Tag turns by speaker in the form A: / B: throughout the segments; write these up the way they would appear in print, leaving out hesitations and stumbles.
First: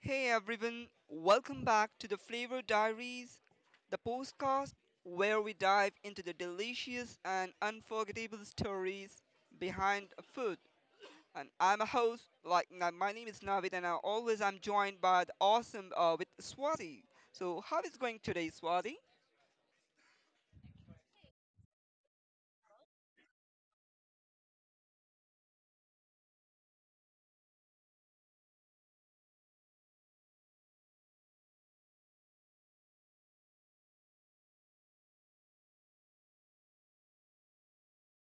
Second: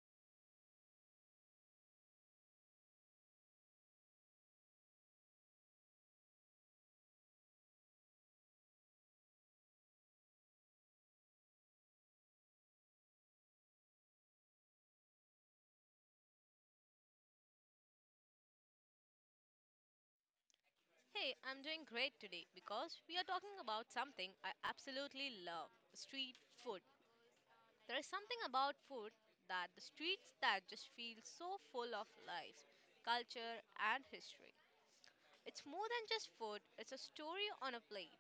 A: Hey everyone, welcome back to the Flavor Diaries, the podcast where we dive into the delicious and unforgettable stories behind food. And I'm a host, my name is Navid, and I always am joined by the awesome with Swati. So how is going today, Swati?
B: Hey, I'm doing great today because we are talking about something I absolutely love street food. There is something about food that the streets that just feel so full of life, culture, and history. It's more than just food, it's a story on a plate.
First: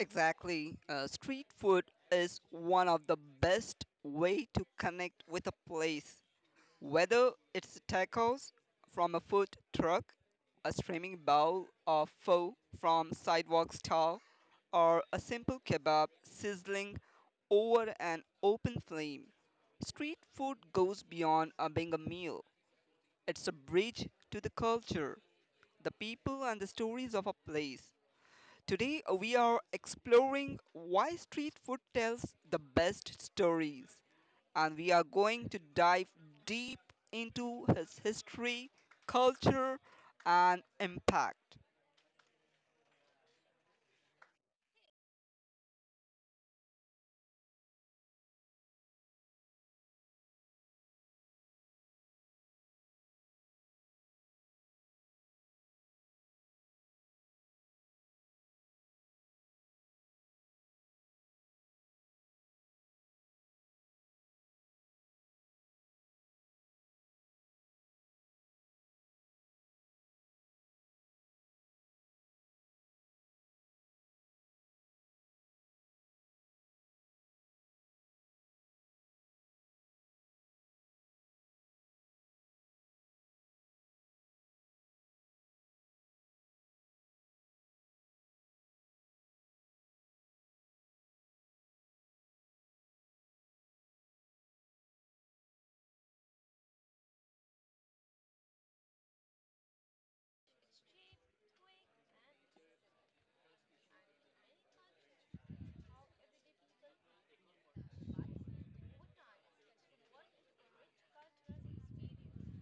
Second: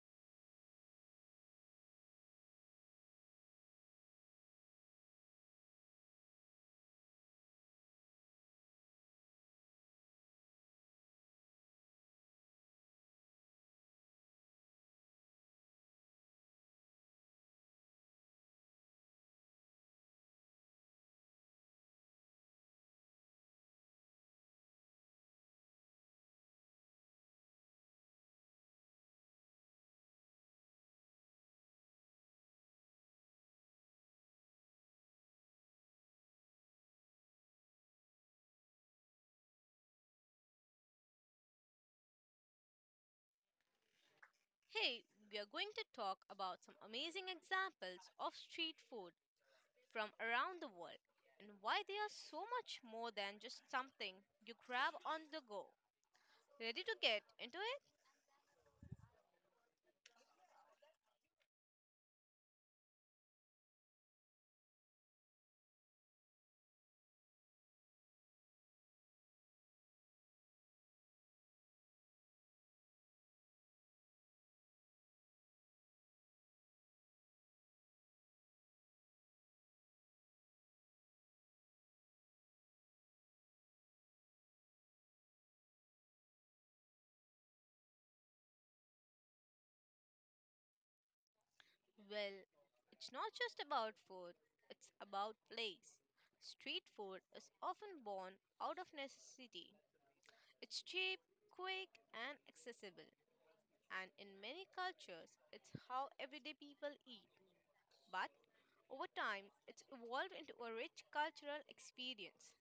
A: Exactly, street food is one of the best way to connect with a place. Whether it's tacos from a food truck, a steaming bowl of pho from sidewalk stall, or a simple kebab sizzling over an open flame, street food goes beyond being a meal. It's a bridge to the culture, the people, and the stories of a place. Today, we are exploring why street food tells the best stories, and we are going to dive deep into his history, culture, and impact.
B: Hey, we are going to talk about some amazing examples of street food from around the world and why they are so much more than just something you grab on the go. Ready to get into it? Well, it's not just about food, it's about place. Street food is often born out of necessity. It's cheap, quick, and accessible, and in many cultures, it's how everyday people eat. But over time, it's evolved into a rich cultural experience.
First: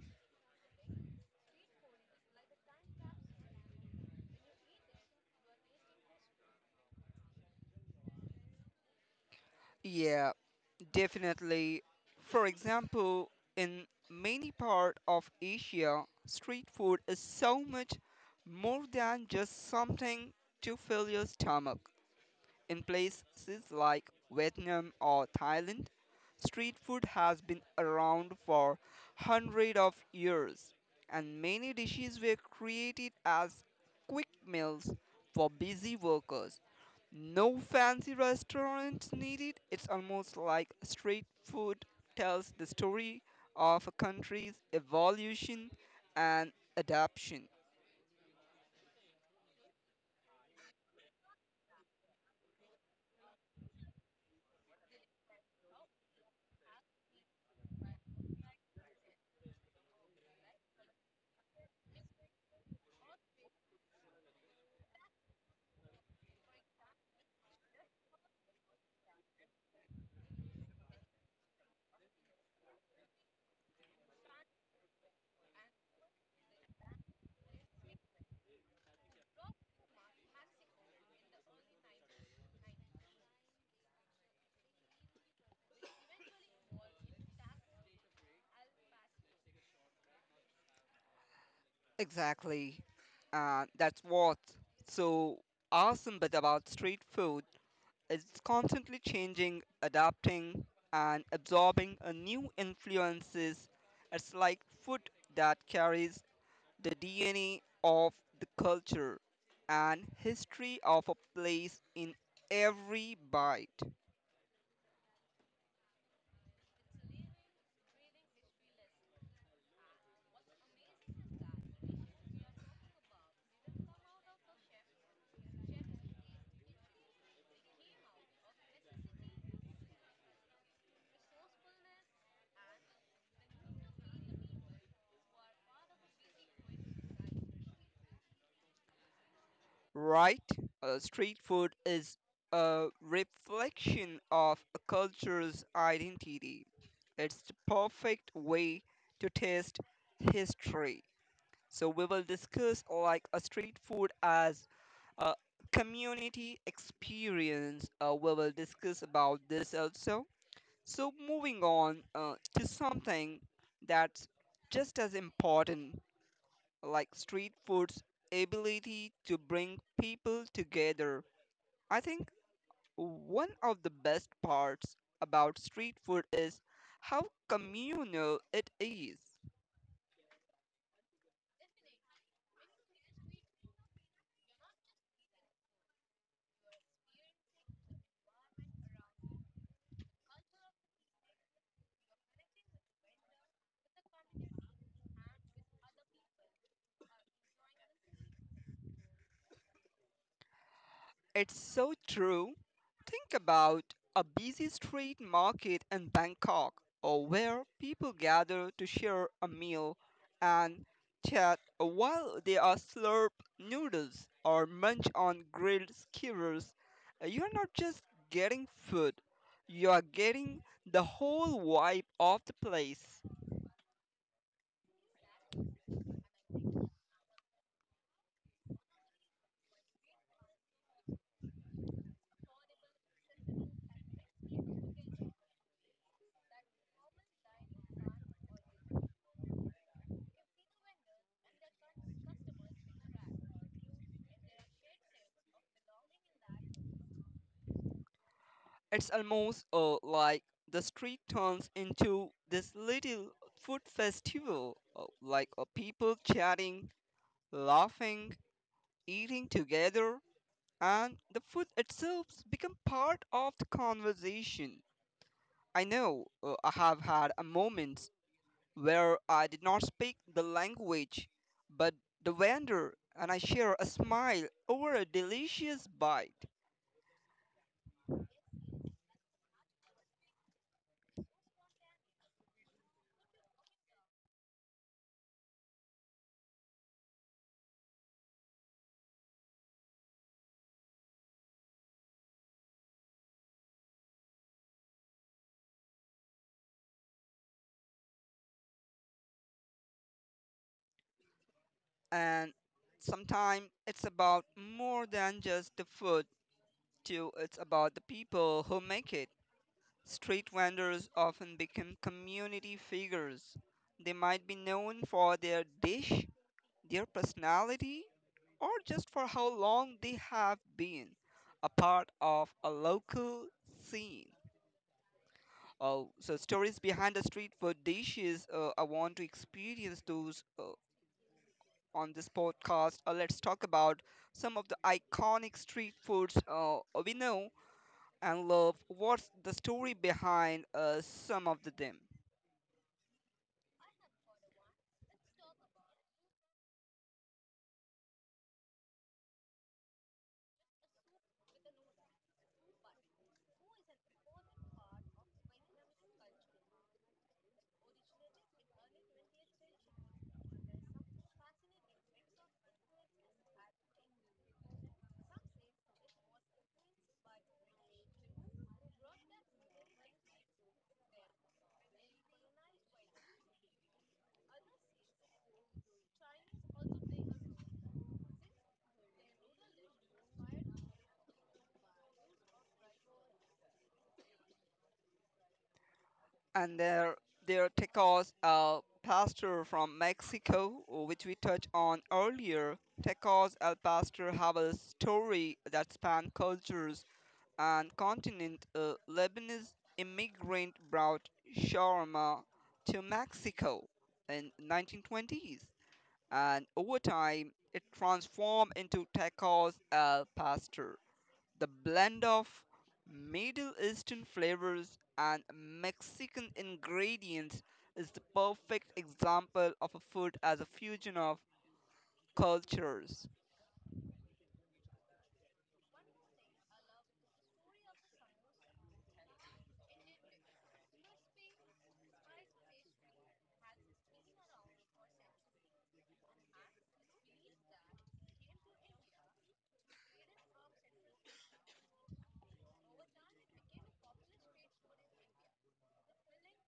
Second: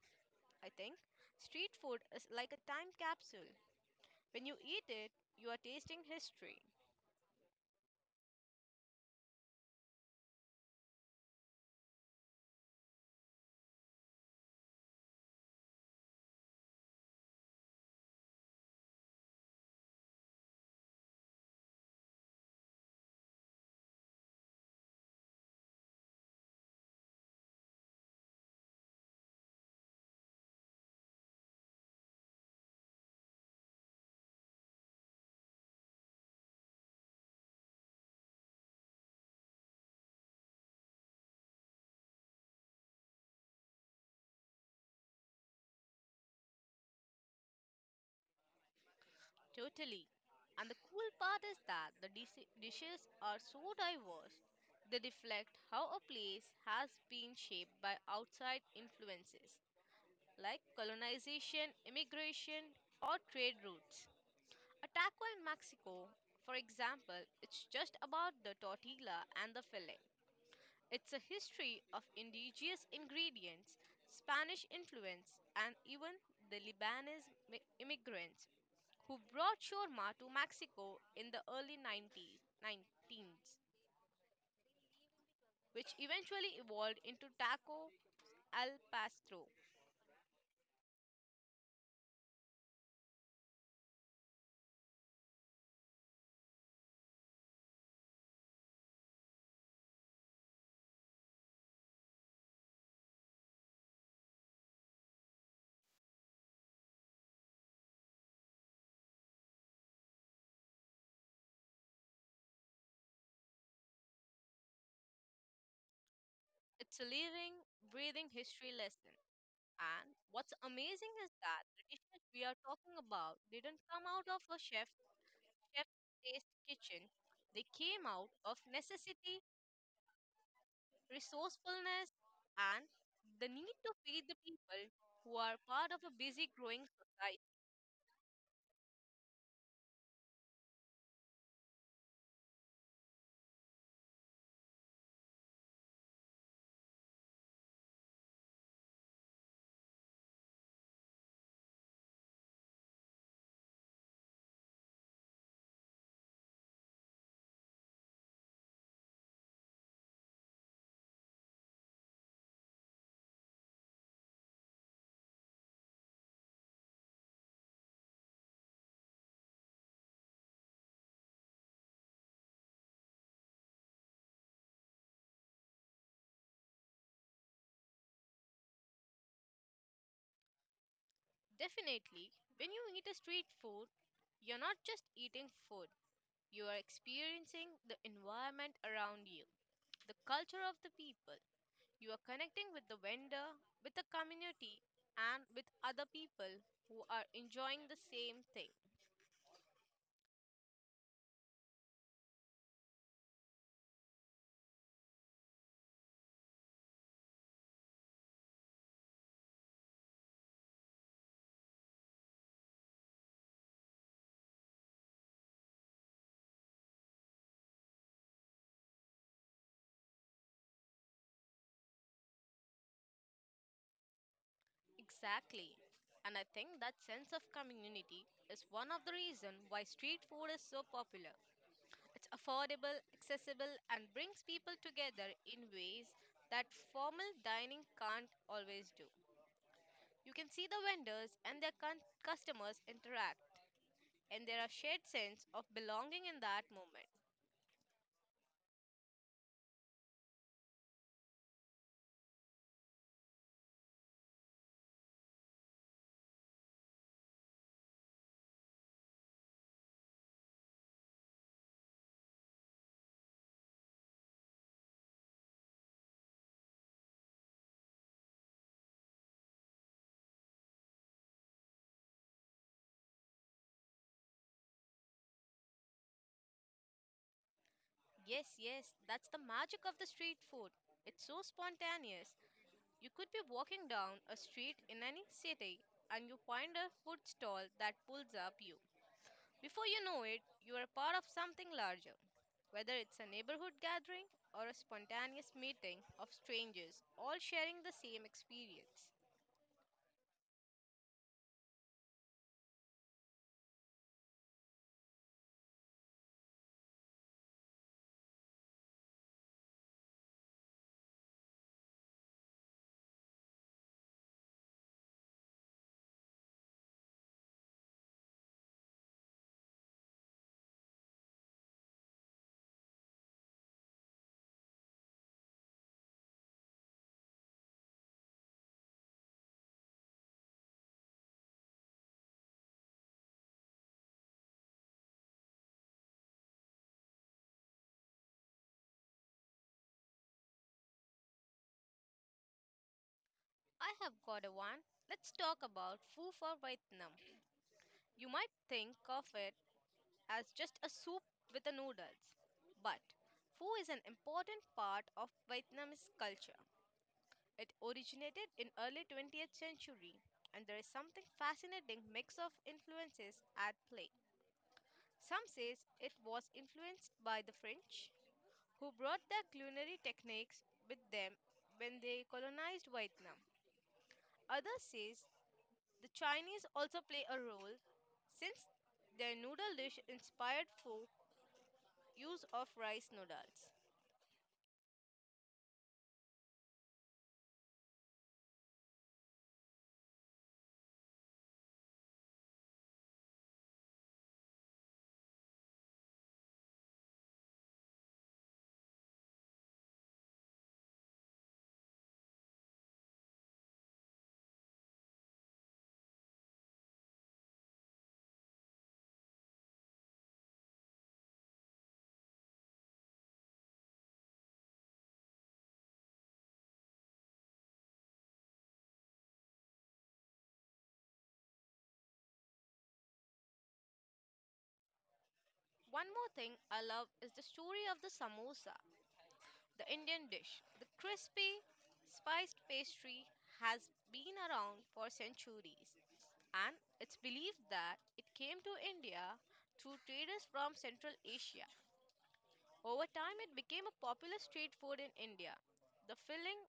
B: I think street food is like a time capsule. When you eat it, you are tasting history.
A: Yeah, definitely. For example, in many part of Asia, street food is so much more than just something to fill your stomach. In places like Vietnam or Thailand, street food has been around for hundreds of years, and many dishes were created as quick meals for busy workers. No fancy restaurants needed. It's almost like street food tells the story of a country's evolution and adaptation.
B: Totally. And the cool part is that the dishes are so diverse. They reflect how a place has been shaped by outside influences like colonization, immigration, or trade routes. A taco in Mexico, for example, it's just about the tortilla and the fillet. It's a history of indigenous ingredients, Spanish influence, and even the Lebanese immigrants who brought shawarma to Mexico in the early 90 19th, which eventually evolved into taco al pastor.
A: Exactly. And that's what's so awesome but about street food. It's constantly changing, adapting, and absorbing a new influences. It's like food that carries the DNA of the culture and history of a place in every bite.
B: It's a living, breathing history lesson. And what's amazing is that the dishes we are talking about didn't come out of a chef's taste kitchen. They came out of necessity resourcefulness, and the need to feed the people who are part of a busy growing society.
A: Right? Street food is a reflection of a culture's identity. It's the perfect way to taste history. So we will discuss like a street food as a community experience. We will discuss about this also. So moving on to something that's just as important, like street food's ability to bring people together. I think one of the best parts about street food is how communal it is.
B: Definitely, when you eat a street food, you're not just eating food, you are experiencing the environment around you, the culture of the people. You are connecting with the vendor, with the community, and with other people who are enjoying the same thing.
A: It's so true. Think about a busy street market in Bangkok or where people gather to share a meal and chat while they are slurp noodles or munch on grilled skewers. You're not just getting food, you are getting the whole vibe of the place.
B: Exactly. And I think that sense of community is one of the reasons why street food is so popular. It's affordable, accessible, and brings people together in ways that formal dining can't always do. You can see the vendors and their customers interact, and there are shared sense of belonging in that moment.
A: It's almost like the street turns into this little food festival, people chatting, laughing, eating together, and the food itself become part of the conversation. I know I have had a moment where I did not speak the language, but the vendor and I share a smile over a delicious bite,
B: Yes, yes, that's the magic of the street food. It's so spontaneous. You could be walking down a street in any city and you find a food stall that pulls up you. Before you know it, you are a part of something larger, whether it's a neighborhood gathering or a spontaneous meeting of strangers all sharing the same experience.
A: and sometimes it's about more than just the food too, it's about the people who make it. Street vendors often become community figures. They might be known for their dish, their personality, or just for how long they have been a part of a local scene. Oh, so stories behind the street food dishes. I want to experience those on this podcast. Let's talk about some of the iconic street foods we know and love what's the story behind some of the them.
B: I have got a one. Let's talk about Foo for Vietnam. You might think of it as just a soup with the noodles, but Pho is an important part of Vietnamese culture. It originated in early 20th century and there is something fascinating mix of influences at play. Some says it was influenced by the French, who brought their culinary techniques with them when they colonized Vietnam. Others says the Chinese also play a role since their noodle dish inspired folk use of rice noodles.
A: And their tacos al pastor from Mexico, which we touched on earlier. Tacos al pastor have a story that span cultures and continent. A Lebanese immigrant brought shawarma to Mexico in 1920s, and over time it transformed into tacos al pastor. The blend of Middle Eastern flavors and Mexican ingredients is the perfect example of a food as a fusion of cultures.
B: One more thing I love is the story of the samosa, the Indian dish. The crispy, spiced pastry has been around for centuries. And it's believed that it came to India through traders from Central Asia. Over time, it became a popular street food in India. The filling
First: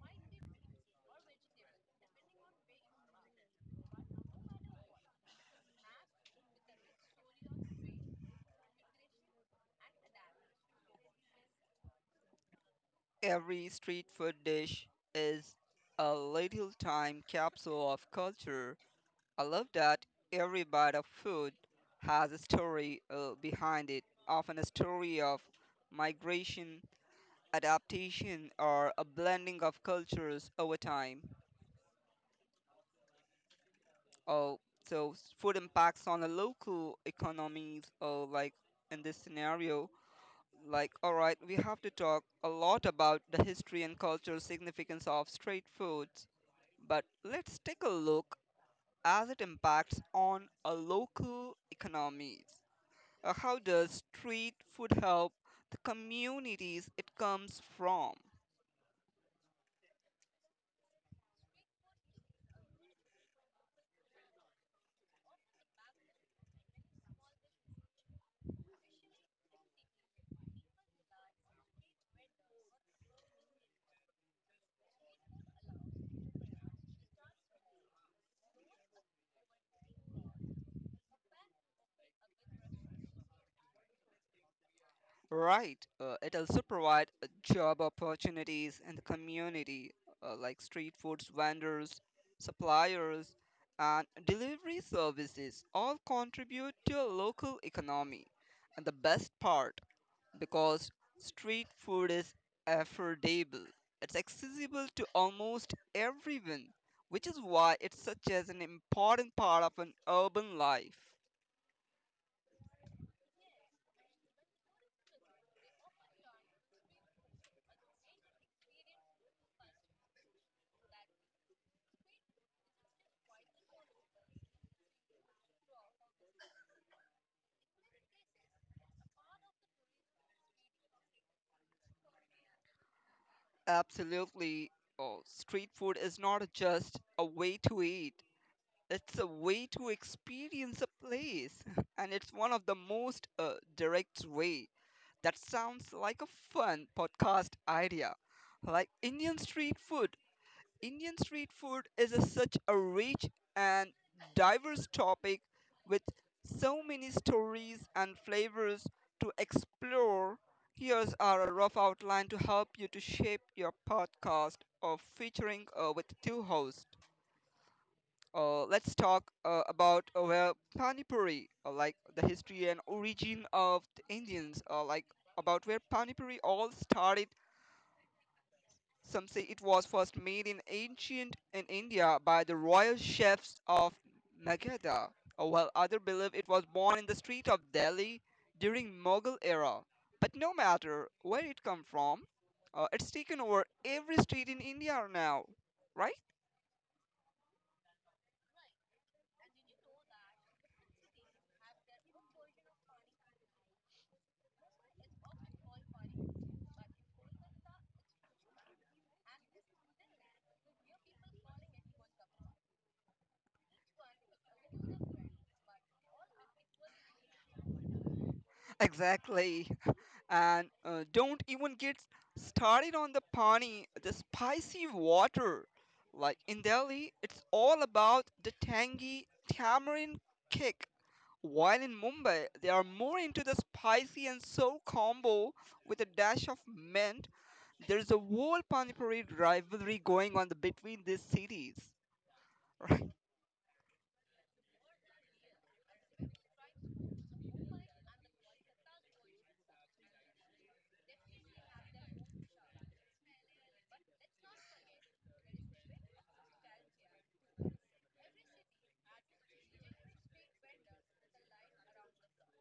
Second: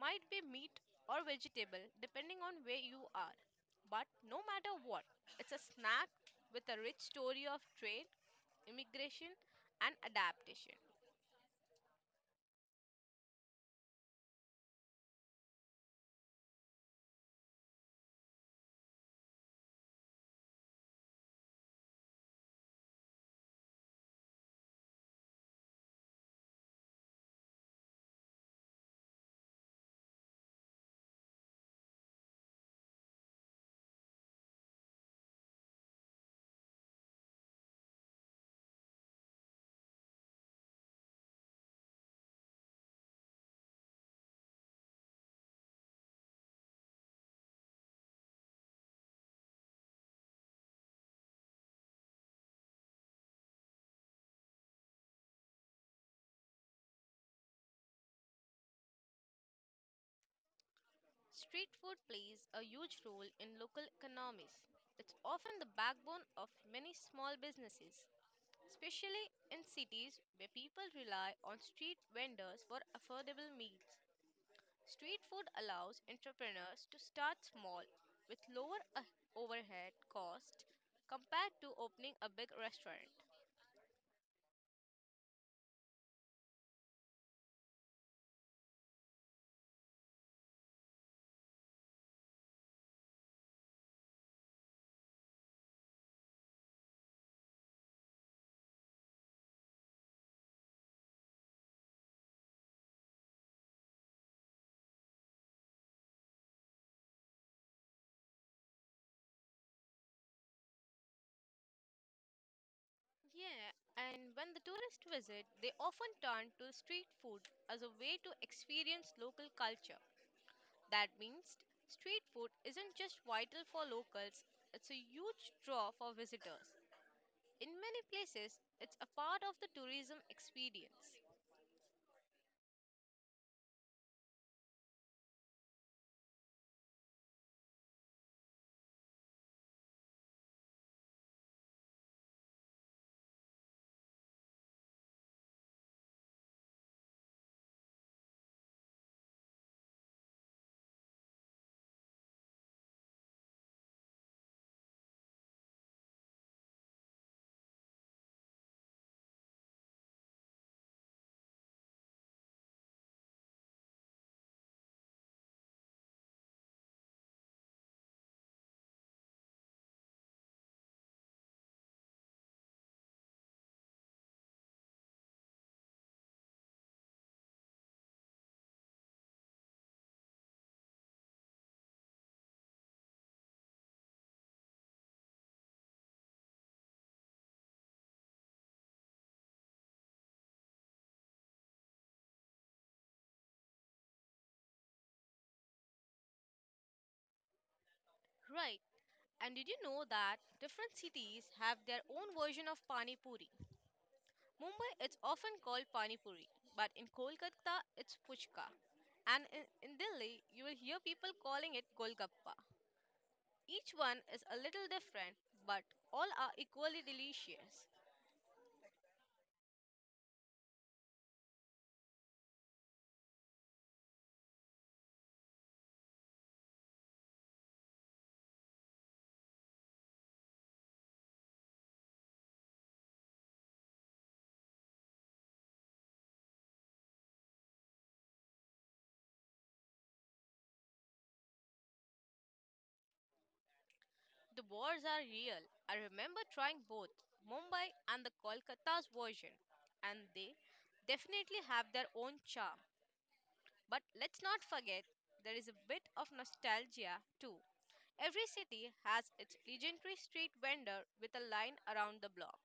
B: might be meat or vegetable, depending on where you are. But no matter what, it's a snack with a rich story of trade, immigration, and adaptation.
A: Every street food dish is a little time capsule of culture. I love that every bite of food has a story behind it, often a story of migration, adaptation, or a blending of cultures over time. Oh, so food impacts on the local economies. Oh, like in this scenario, like all right, we have to talk a lot about the history and cultural significance of street foods. But let's take a look as it impacts on a local economies. How does street food help the communities it comes from?
B: Street food plays a huge role in local economies. It's often the backbone of many small businesses, especially in cities where people rely on street vendors for affordable meals. Street food allows entrepreneurs to start small with lower overhead costs compared to opening a big restaurant.
A: Right. It also provides job opportunities in the community, like street foods vendors, suppliers, and delivery services all contribute to a local economy. And the best part, because street food is affordable, it's accessible to almost everyone, which is why it's such as an important part of an urban life.
B: Yeah, and when the tourists visit, they often turn to street food as a way to experience local culture. That means street food isn't just vital for locals, it's a huge draw for visitors. In many places, it's a part of the tourism experience.
A: Absolutely. Oh, street food is not just a way to eat, it's a way to experience a place. And it's one of the most direct way. That sounds like a fun podcast idea. Like Indian street food. Indian street food is a, such a rich and diverse topic with so many stories and flavors to explore. Here's our rough outline to help you to shape your podcast of featuring with two hosts. Let's talk about Pani Puri, like the history and origin of the Indians, like about where Pani Puri all started. Some say it was first made in ancient in India by the royal chefs of Magadha, while others believe it was born in the street of Delhi during Mughal era. But no matter where it come from, it's taken over every street in India now, right?
B: Right. And did you know that different cities have their own version of pani puri? Mumbai, it's often called pani puri, but in Kolkata, it's puchka. And in Delhi, you will hear people calling it golgappa. Each one is a little different, but all are equally delicious.
A: Exactly. And don't even get started on the pani, the spicy water. Like in Delhi, it's all about the tangy tamarind kick. While in Mumbai, they are more into the spicy and sour combo with a dash of mint. There's a whole panipuri rivalry going on the, between these cities. Right.
B: The wars are real. I remember trying both Mumbai and the Kolkata's version, and they definitely have their own charm. But let's not forget there is a bit of nostalgia too. Every city has its legendary street vendor with a line around the block.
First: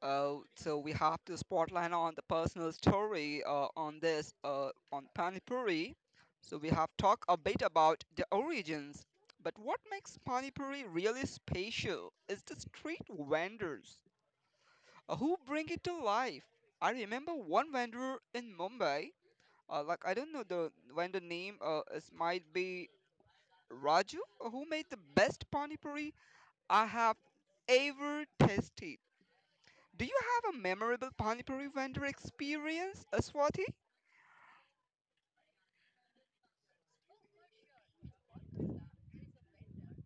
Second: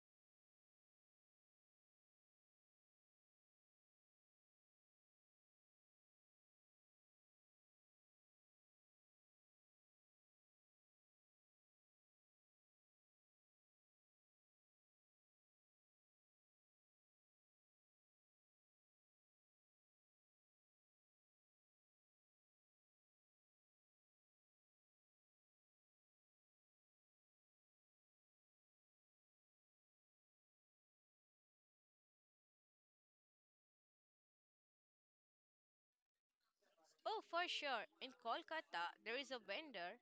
A: Oh, so we have to spotlight on the personal story on panipuri. So we have talked a bit about the origins, but what makes panipuri really special is the street vendors who bring it to life. I remember one vendor in Mumbai. Like I don't know the when the name is, might be Raju, who made the best panipuri I have ever tasted. Do you have a memorable panipuri vendor experience, Swati?
B: Oh, for sure. In Kolkata, there is a vendor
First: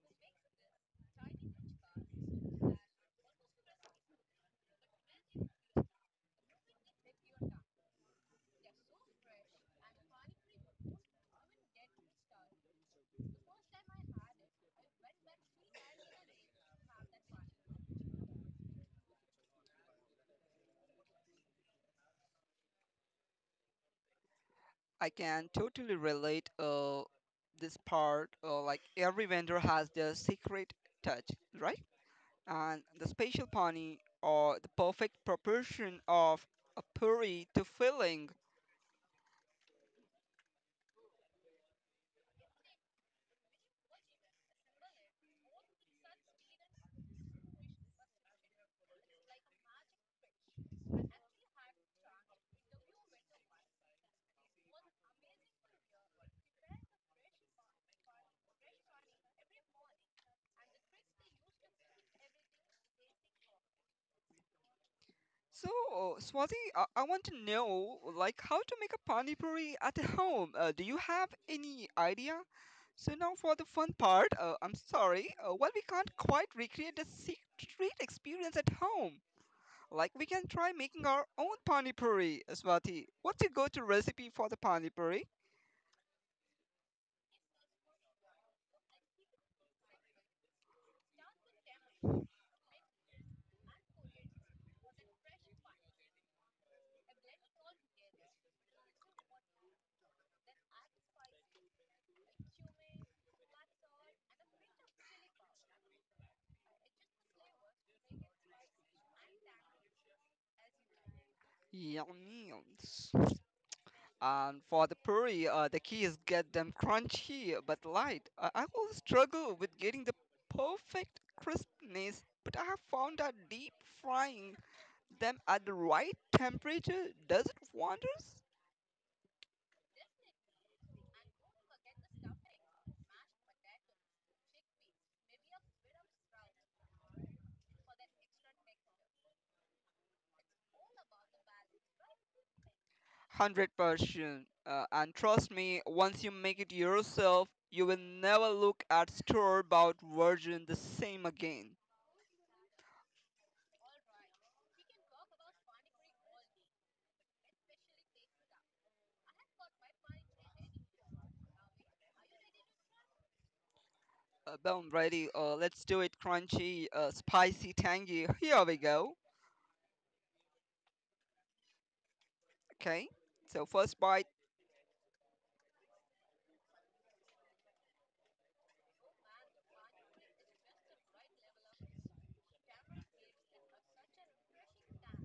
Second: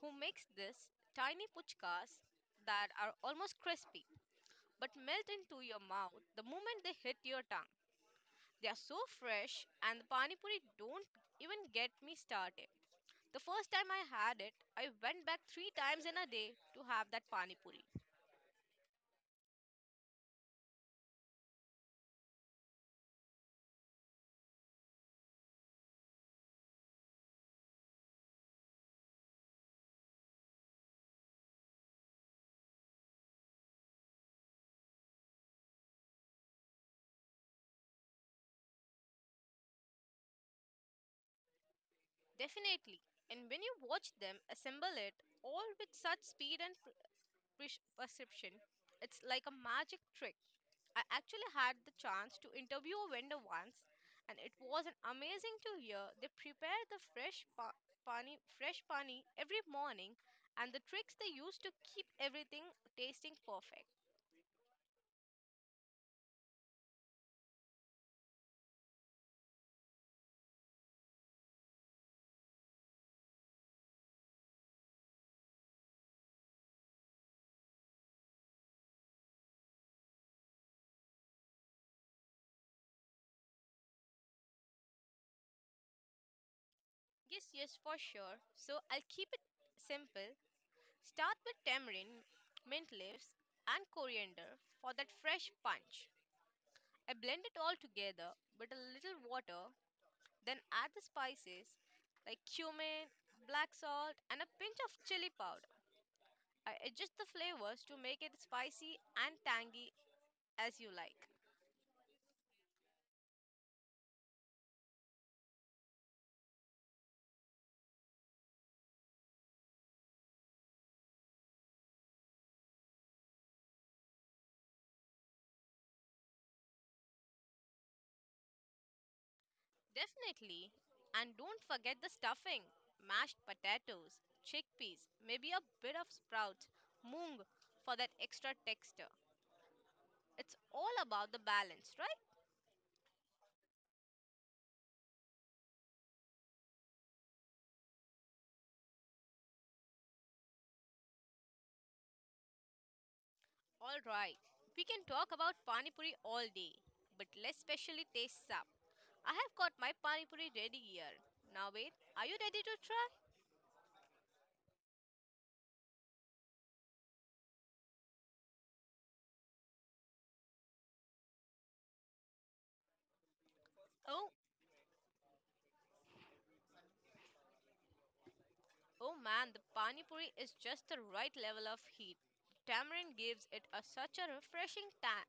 B: who makes this tiny puchkas that are almost crispy but melt into your mouth the moment they hit your tongue. They are so fresh, and the pani puri don't even get me started. The first time I had it, I went back three times in a day to have that pani puri.
A: I can totally relate this part, like every vendor has their secret touch, right? And the special pani or the perfect proportion of a puri to filling.
B: Definitely. And when you watch them assemble it all with such speed and perception, it's like a magic trick. I actually had the chance to interview a vendor once, and it was an amazing to hear. They prepare the fresh pani every morning, and the tricks they use to keep everything tasting perfect.
A: So, Swati, I want to know, like, how to make a pani puri at home. Do you have any idea? So now for the fun part, I'm sorry, well, we can't quite recreate the secret experience at home. Like, we can try making our own pani puri, Swati. What's your go-to recipe for the pani puri?
B: Yes, yes, for sure. So I'll keep it simple. Start with tamarind, mint leaves, and coriander for that fresh punch. I blend it all together with a little water. Then add the spices like cumin, black salt, and a pinch of chili powder. I adjust the flavors to make it spicy and tangy as you like.
A: Yum, yum. And for the puri, the key is get them crunchy but light. I always struggle with getting the perfect crispness, but I have found that deep frying them at the right temperature does it wonders.
B: Definitely. And don't forget the stuffing mashed potatoes, chickpeas, maybe a bit of sprouts, moong for that extra texture. It's all about the balance, right?
A: 100%. And trust me, once you make it yourself, you will never look at store-bought version the same again.
B: Alright, we can talk about Pani Puri all day, but let's specially taste some. I have got my pani puri ready here. Now wait, are you ready to try?
A: Boom, ready. Let's do it. Crunchy, spicy, tangy. Here we go. Okay. So first bite.
B: Oh, oh man, the pani puri is just the right level of heat. Tamarind gives it a such a refreshing tang,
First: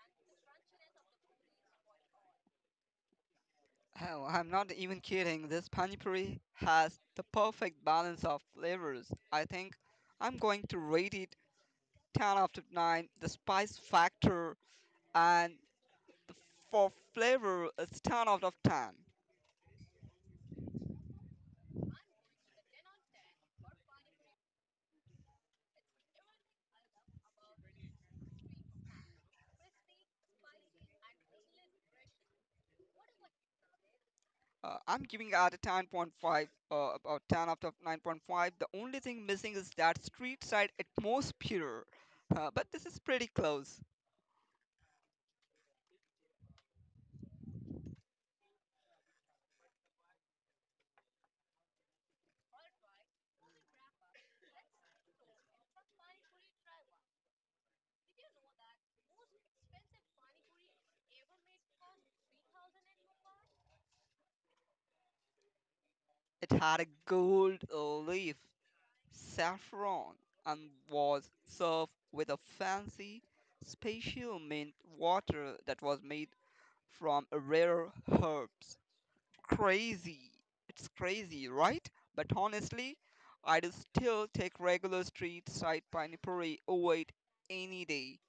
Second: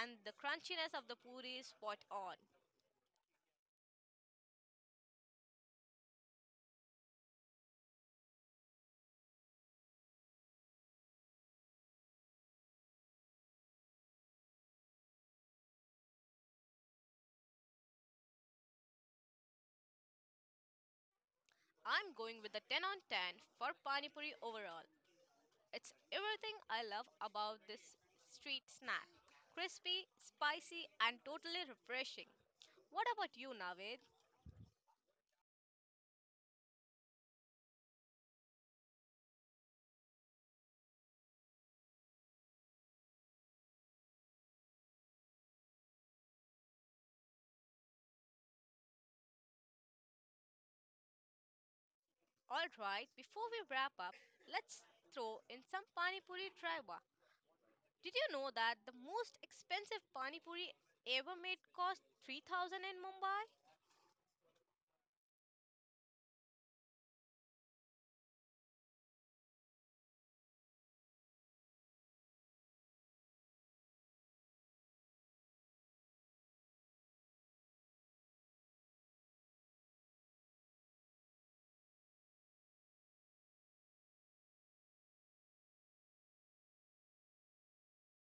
B: and the crunchiness of the puri is spot on.
A: Hell, I'm not even kidding. This panipuri has the perfect balance of flavors. I think I'm going to rate it 10 out of 9. The spice factor and the, for flavor, it's 10 out of 10.
B: I'm going with a 10 on 10 for pani puri overall. It's everything I love about this street snack. Crispy, spicy, and totally refreshing. What about you, Navid?
A: I'm giving out a 10.5, uh, about 10 out of 9.5. The only thing missing is that street side atmosphere. But this is pretty close.
B: Alright, before we wrap up, let's throw in some Pani Puri trivia. Did you know that the most expensive Pani Puri ever made cost 3,000 in Mumbai?
A: It had a gold leaf, saffron, and was served with a fancy, special mint water that was made from rare herbs. Crazy. It's crazy, right? But honestly, I'd still take regular street side panipuri over it any day.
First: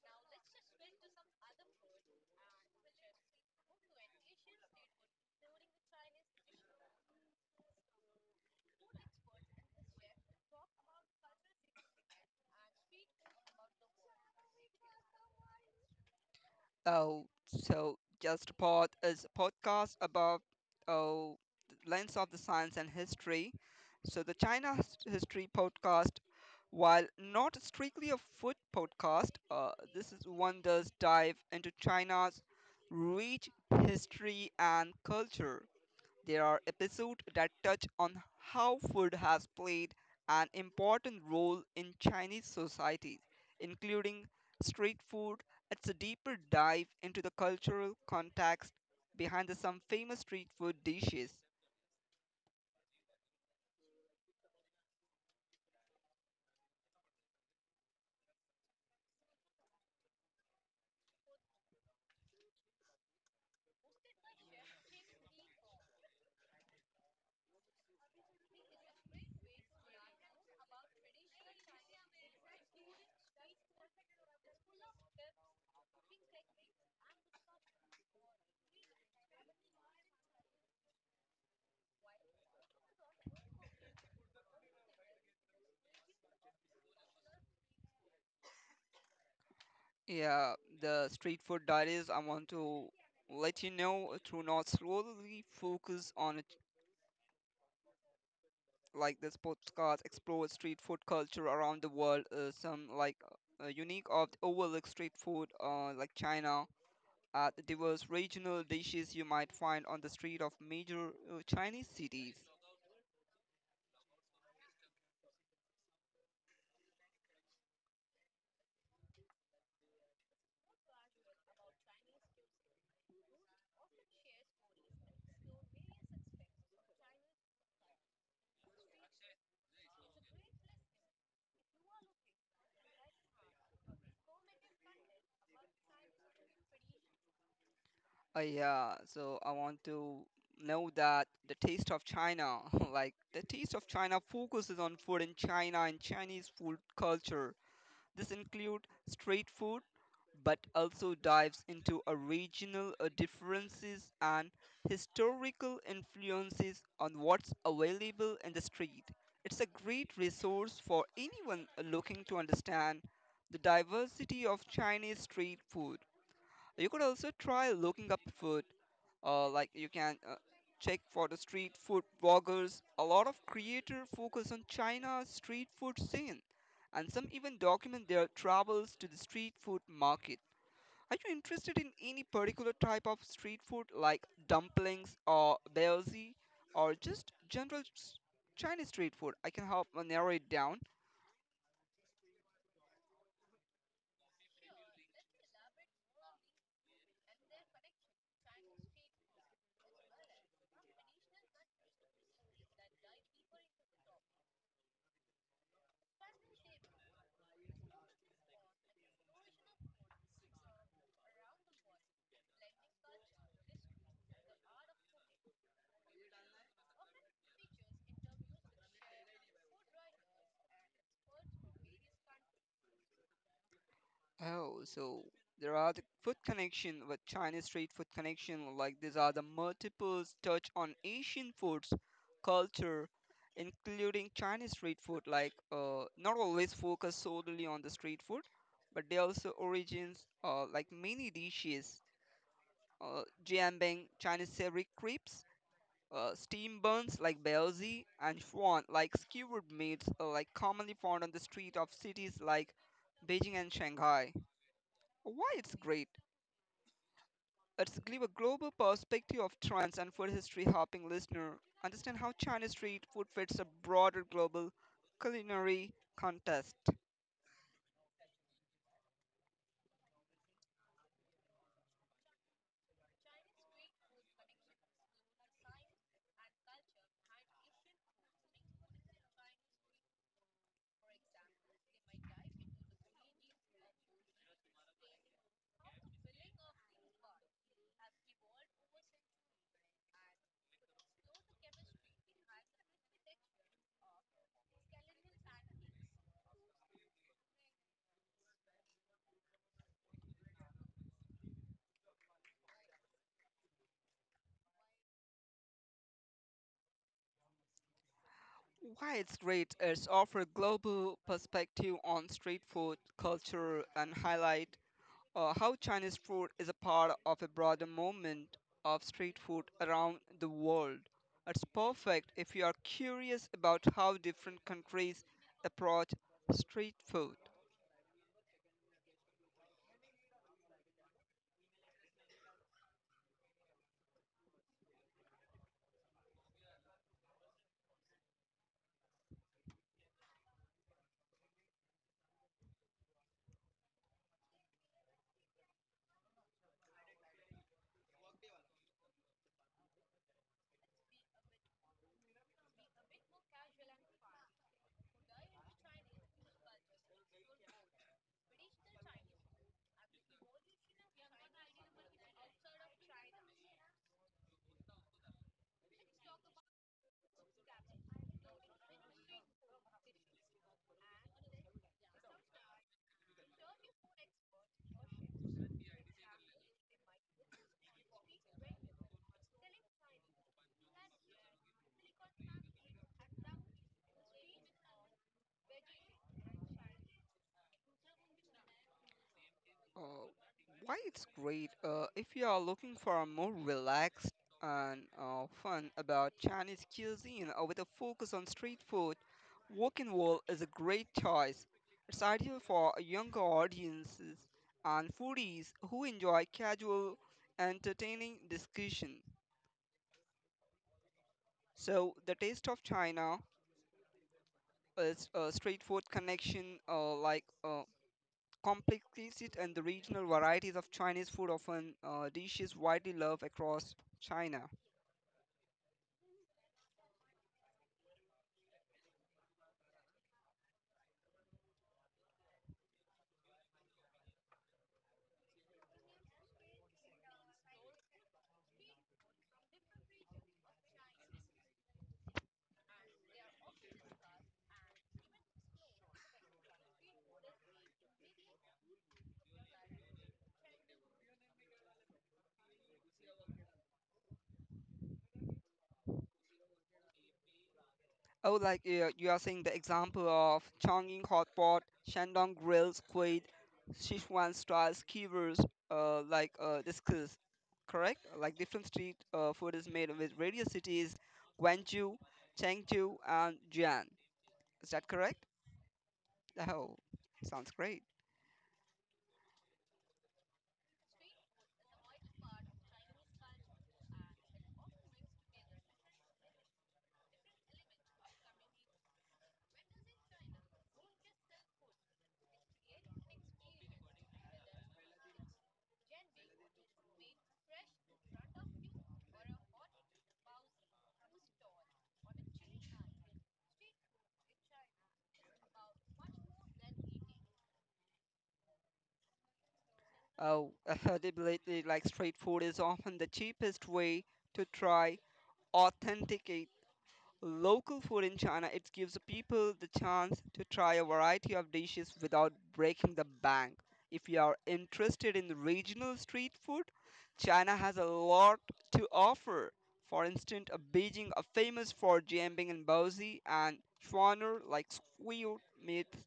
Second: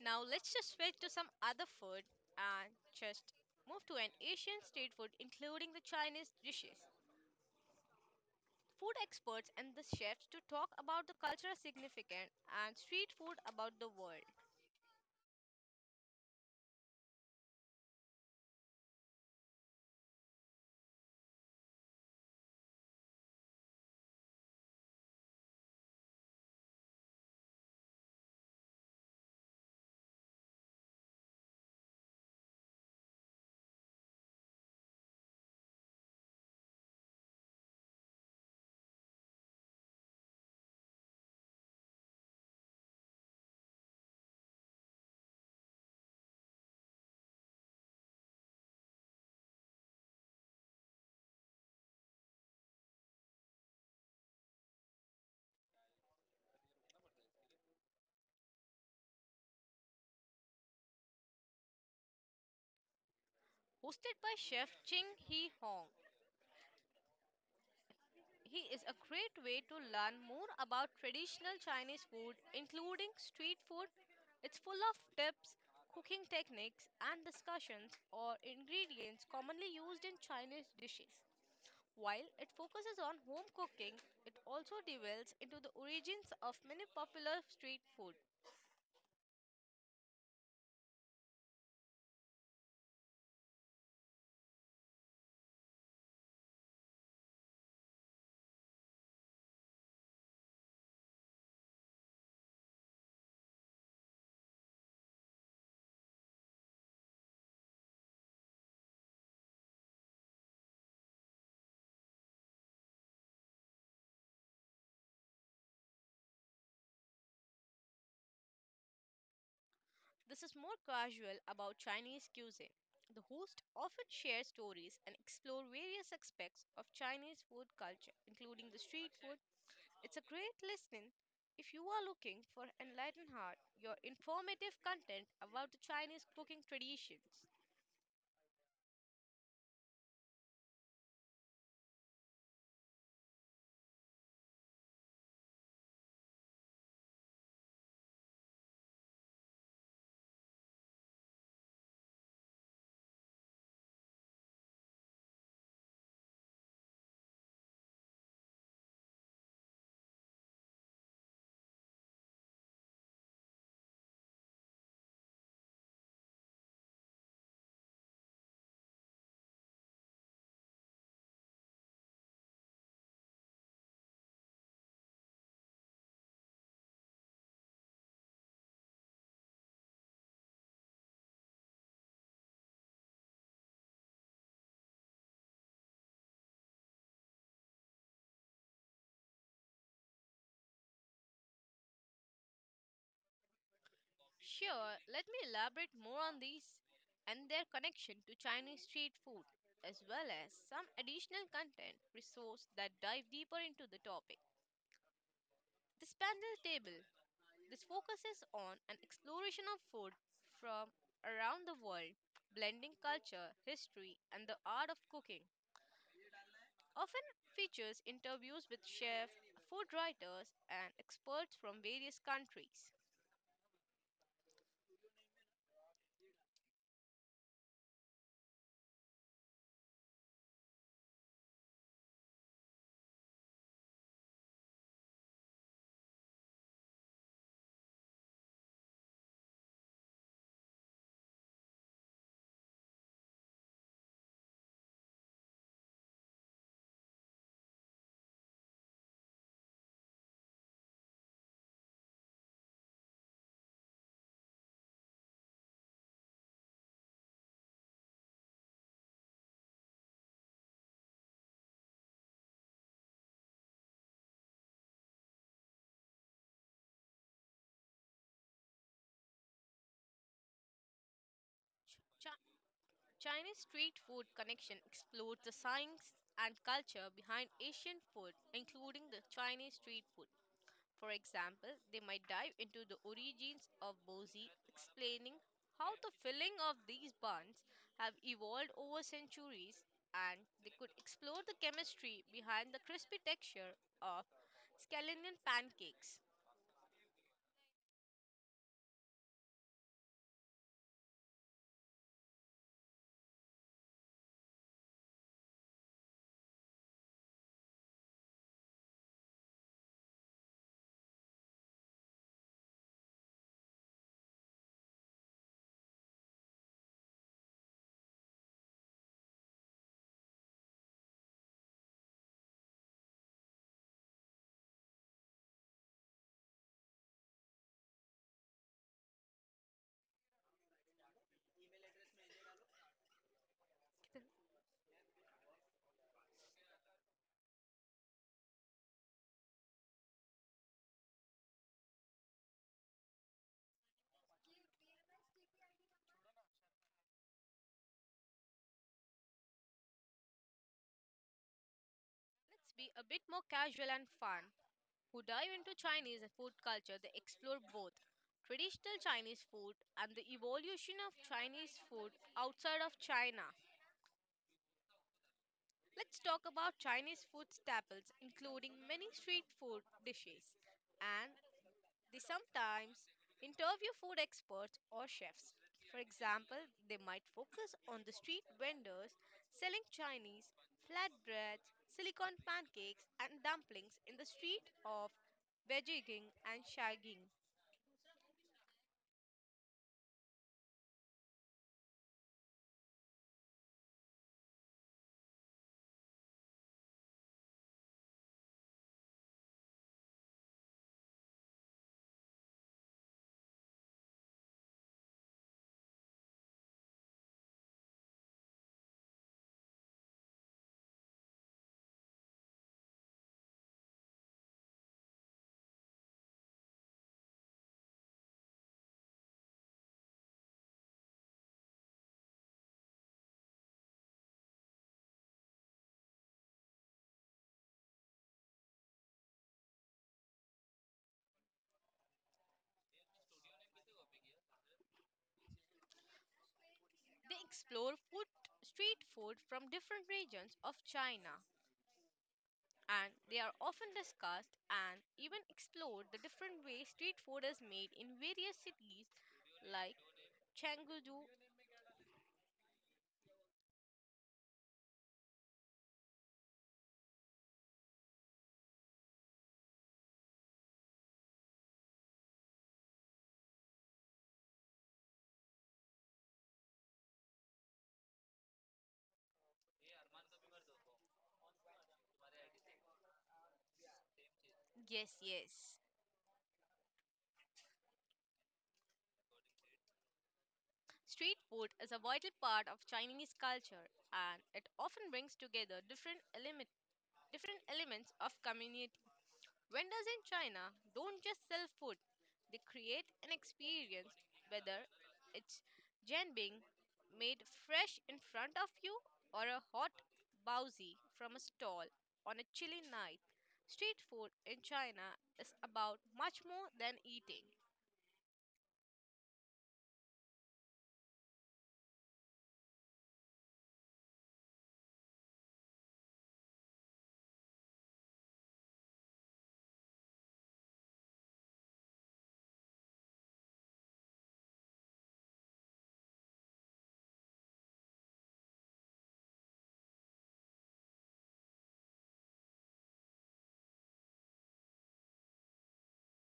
B: Now let's just switch to some other food and just move to an Asian street food including the Chinese dishes. Food experts and the chefs to talk about the cultural significance and street food about the world.
A: Oh, so Just a Pod is a podcast about oh the lens of the science and history. So the China history podcast, while not strictly a food podcast, this is one does dive into China's rich history and culture. There are episodes that touch on how food has played an important role in Chinese society, including street food. It's a deeper dive into the cultural context behind the, some famous street food dishes.
B: Hosted by chef Ching Hee Hong. He is a great way to learn more about traditional Chinese food, including street food. It's full of tips, cooking techniques, and discussions or ingredients commonly used in Chinese dishes. While it focuses on home cooking, it also delves into the origins of many popular street food.
A: Yeah, the street food diaries I want to let you know to not slowly focus on it, like this podcast explore street food culture around the world, some like unique of overlooked street food like China at the diverse regional dishes you might find on the street of major Chinese cities.
B: This is more casual about Chinese cuisine. The host often shares stories and explore various aspects of Chinese food culture, including the street food. It's a great listening if you are looking for Enlightened Heart, your informative content about the Chinese cooking traditions.
A: Yeah, so I want to know that the taste of China, like the taste of China focuses on food in China and Chinese food culture. This include street food, but also dives into a regional differences and historical influences on what's available in the street. It's a great resource for anyone looking to understand the diversity of Chinese street food. You could also try looking up food, like you can check for the street food bloggers. A lot of creators focus on China's street food scene, and some even document their travels to the street food market. Are you interested in any particular type of street food like dumplings or baozi or just general Chinese street food? I can help narrow it down.
B: Sure, let me elaborate more on these and their connection to Chinese street food, as well as some additional content resource that dive deeper into the topic. This panel table, this focuses on an exploration of food from around the world, blending culture, history, and the art of cooking often features interviews with chefs, food writers, and experts from various countries.
A: Oh, so there are the food connection with Chinese street food connection like these are the multiples touch on Asian foods culture including Chinese street food like not always focus solely on the street food but they also origins like many dishes Jianbeng, Chinese silvery crepes, steam buns like baozi, and shuan like skewered meats, like commonly found on the street of cities like Beijing and Shanghai. Why it's great? It's give a global perspective of trends and food history, helping listener understand how Chinese street food fits a broader global culinary contest.
B: Chi- Chinese street food connection explores the science and culture behind Asian food, including the Chinese street food. For example, they might dive into the origins of bozi, explaining how the filling of these buns have evolved over centuries, and they could explore the chemistry behind the crispy texture of scallion pancakes.
A: Why it's great is offer global perspective on street food culture and highlight how Chinese food is a part of a broader movement of street food around the world. It's perfect if you are curious about how different countries approach street food.
B: Let's be a bit more casual and fun. Who dive into Chinese food culture, they explore both traditional Chinese food and the evolution of Chinese food outside of China. Let's talk about Chinese food staples, including many street food dishes and they sometimes interview food experts or chefs. For example, they might focus on the street vendors selling Chinese flatbreads, silicon pancakes, and dumplings in the street of Beijing and Shagging.
A: Uh, why it's great if you are looking for a more relaxed and fun about Chinese cuisine with a focus on street food. Walking Wall is a great choice. It's ideal for younger audiences and foodies who enjoy casual, entertaining discussion. So, The Taste of China is a straightforward connection, complexities and the regional varieties of Chinese food, often dishes widely loved across China.
B: They explore food, street food from different regions of China and they are often discussed and even explored the different ways street food is made in various cities like Chengdu.
A: Oh, like you are saying the example of Chongqing hot pot, Shandong grilled squid, Sichuan style skewers, discussed, correct? Like different street food is made with various cities, Guangzhou, Chengdu, and Jian. Is that
B: Yes,
A: correct?
B: yes.
A: Oh, sounds great.
B: Street food is a vital part of Chinese culture and it often brings together different elements of community. Vendors in China don't just sell food, they create an experience, whether it's jenbing made fresh in front of you or a hot baozi from a stall on a chilly night. Street food in China is about much more than eating.
A: Oh, affordability, like street food is often the cheapest way to try authentic Local food in China, it gives people the chance to try a variety of dishes without breaking the bank. If you are interested in regional street food, China has a lot to offer. For instance, a Beijing are famous for jambing and baozi and schwaner like squid meats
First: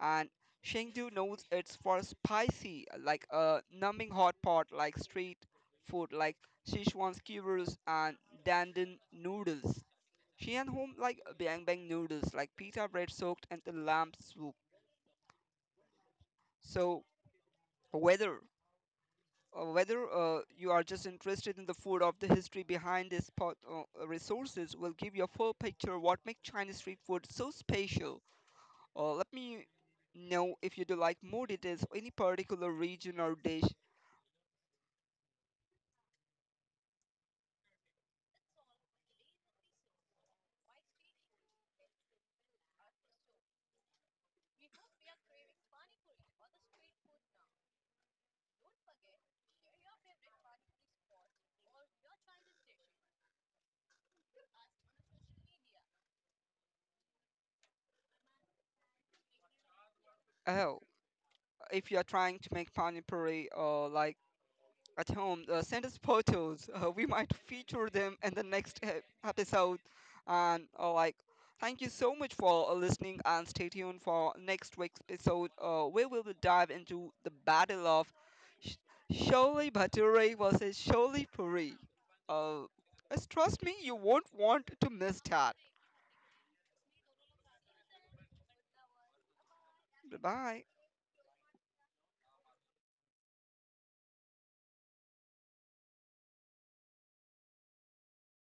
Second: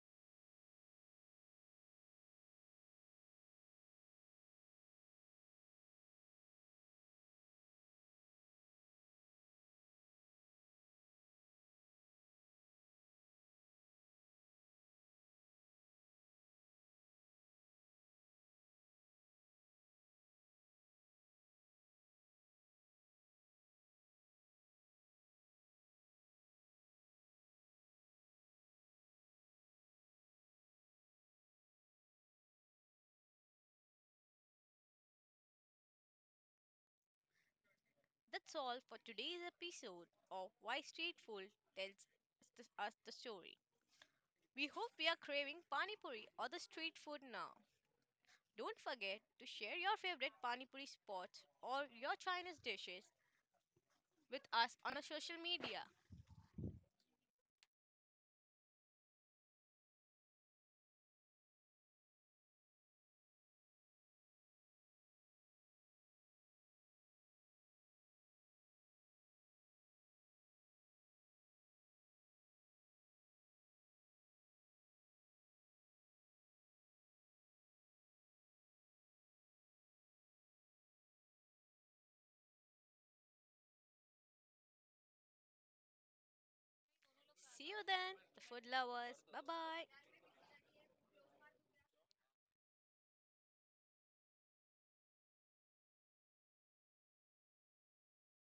A: and Chengdu knows it's for spicy like a numbing hot pot like street food like Sichuan skewers and dandan noodles. She and home like bang bang noodles, like pita bread soaked and the lamb soup. So whether whether you are just interested in the food of the history behind this pot, resources will give you a full picture what makes Chinese street food so special. Let me know if you do like more details or any particular region or dish.
B: That's all for today's episode of Why Street Food Tells Us the Story. We hope we are craving pani puri or the street food now. Don't forget to share your favorite pani puri spots or your Chinese dishes with us on our social media.
A: Oh, if you are trying to make pani puri or like at home, send us photos. We might feature them in the next episode. And like, thank you so much for listening, and stay tuned for next week's episode, where we will dive into the battle of Sh- Sholi Bhature versus Sholi Puri. Uh, just trust me, you won't want to miss that.
B: See you then, the food lovers. Bye bye.
A: Bye bye.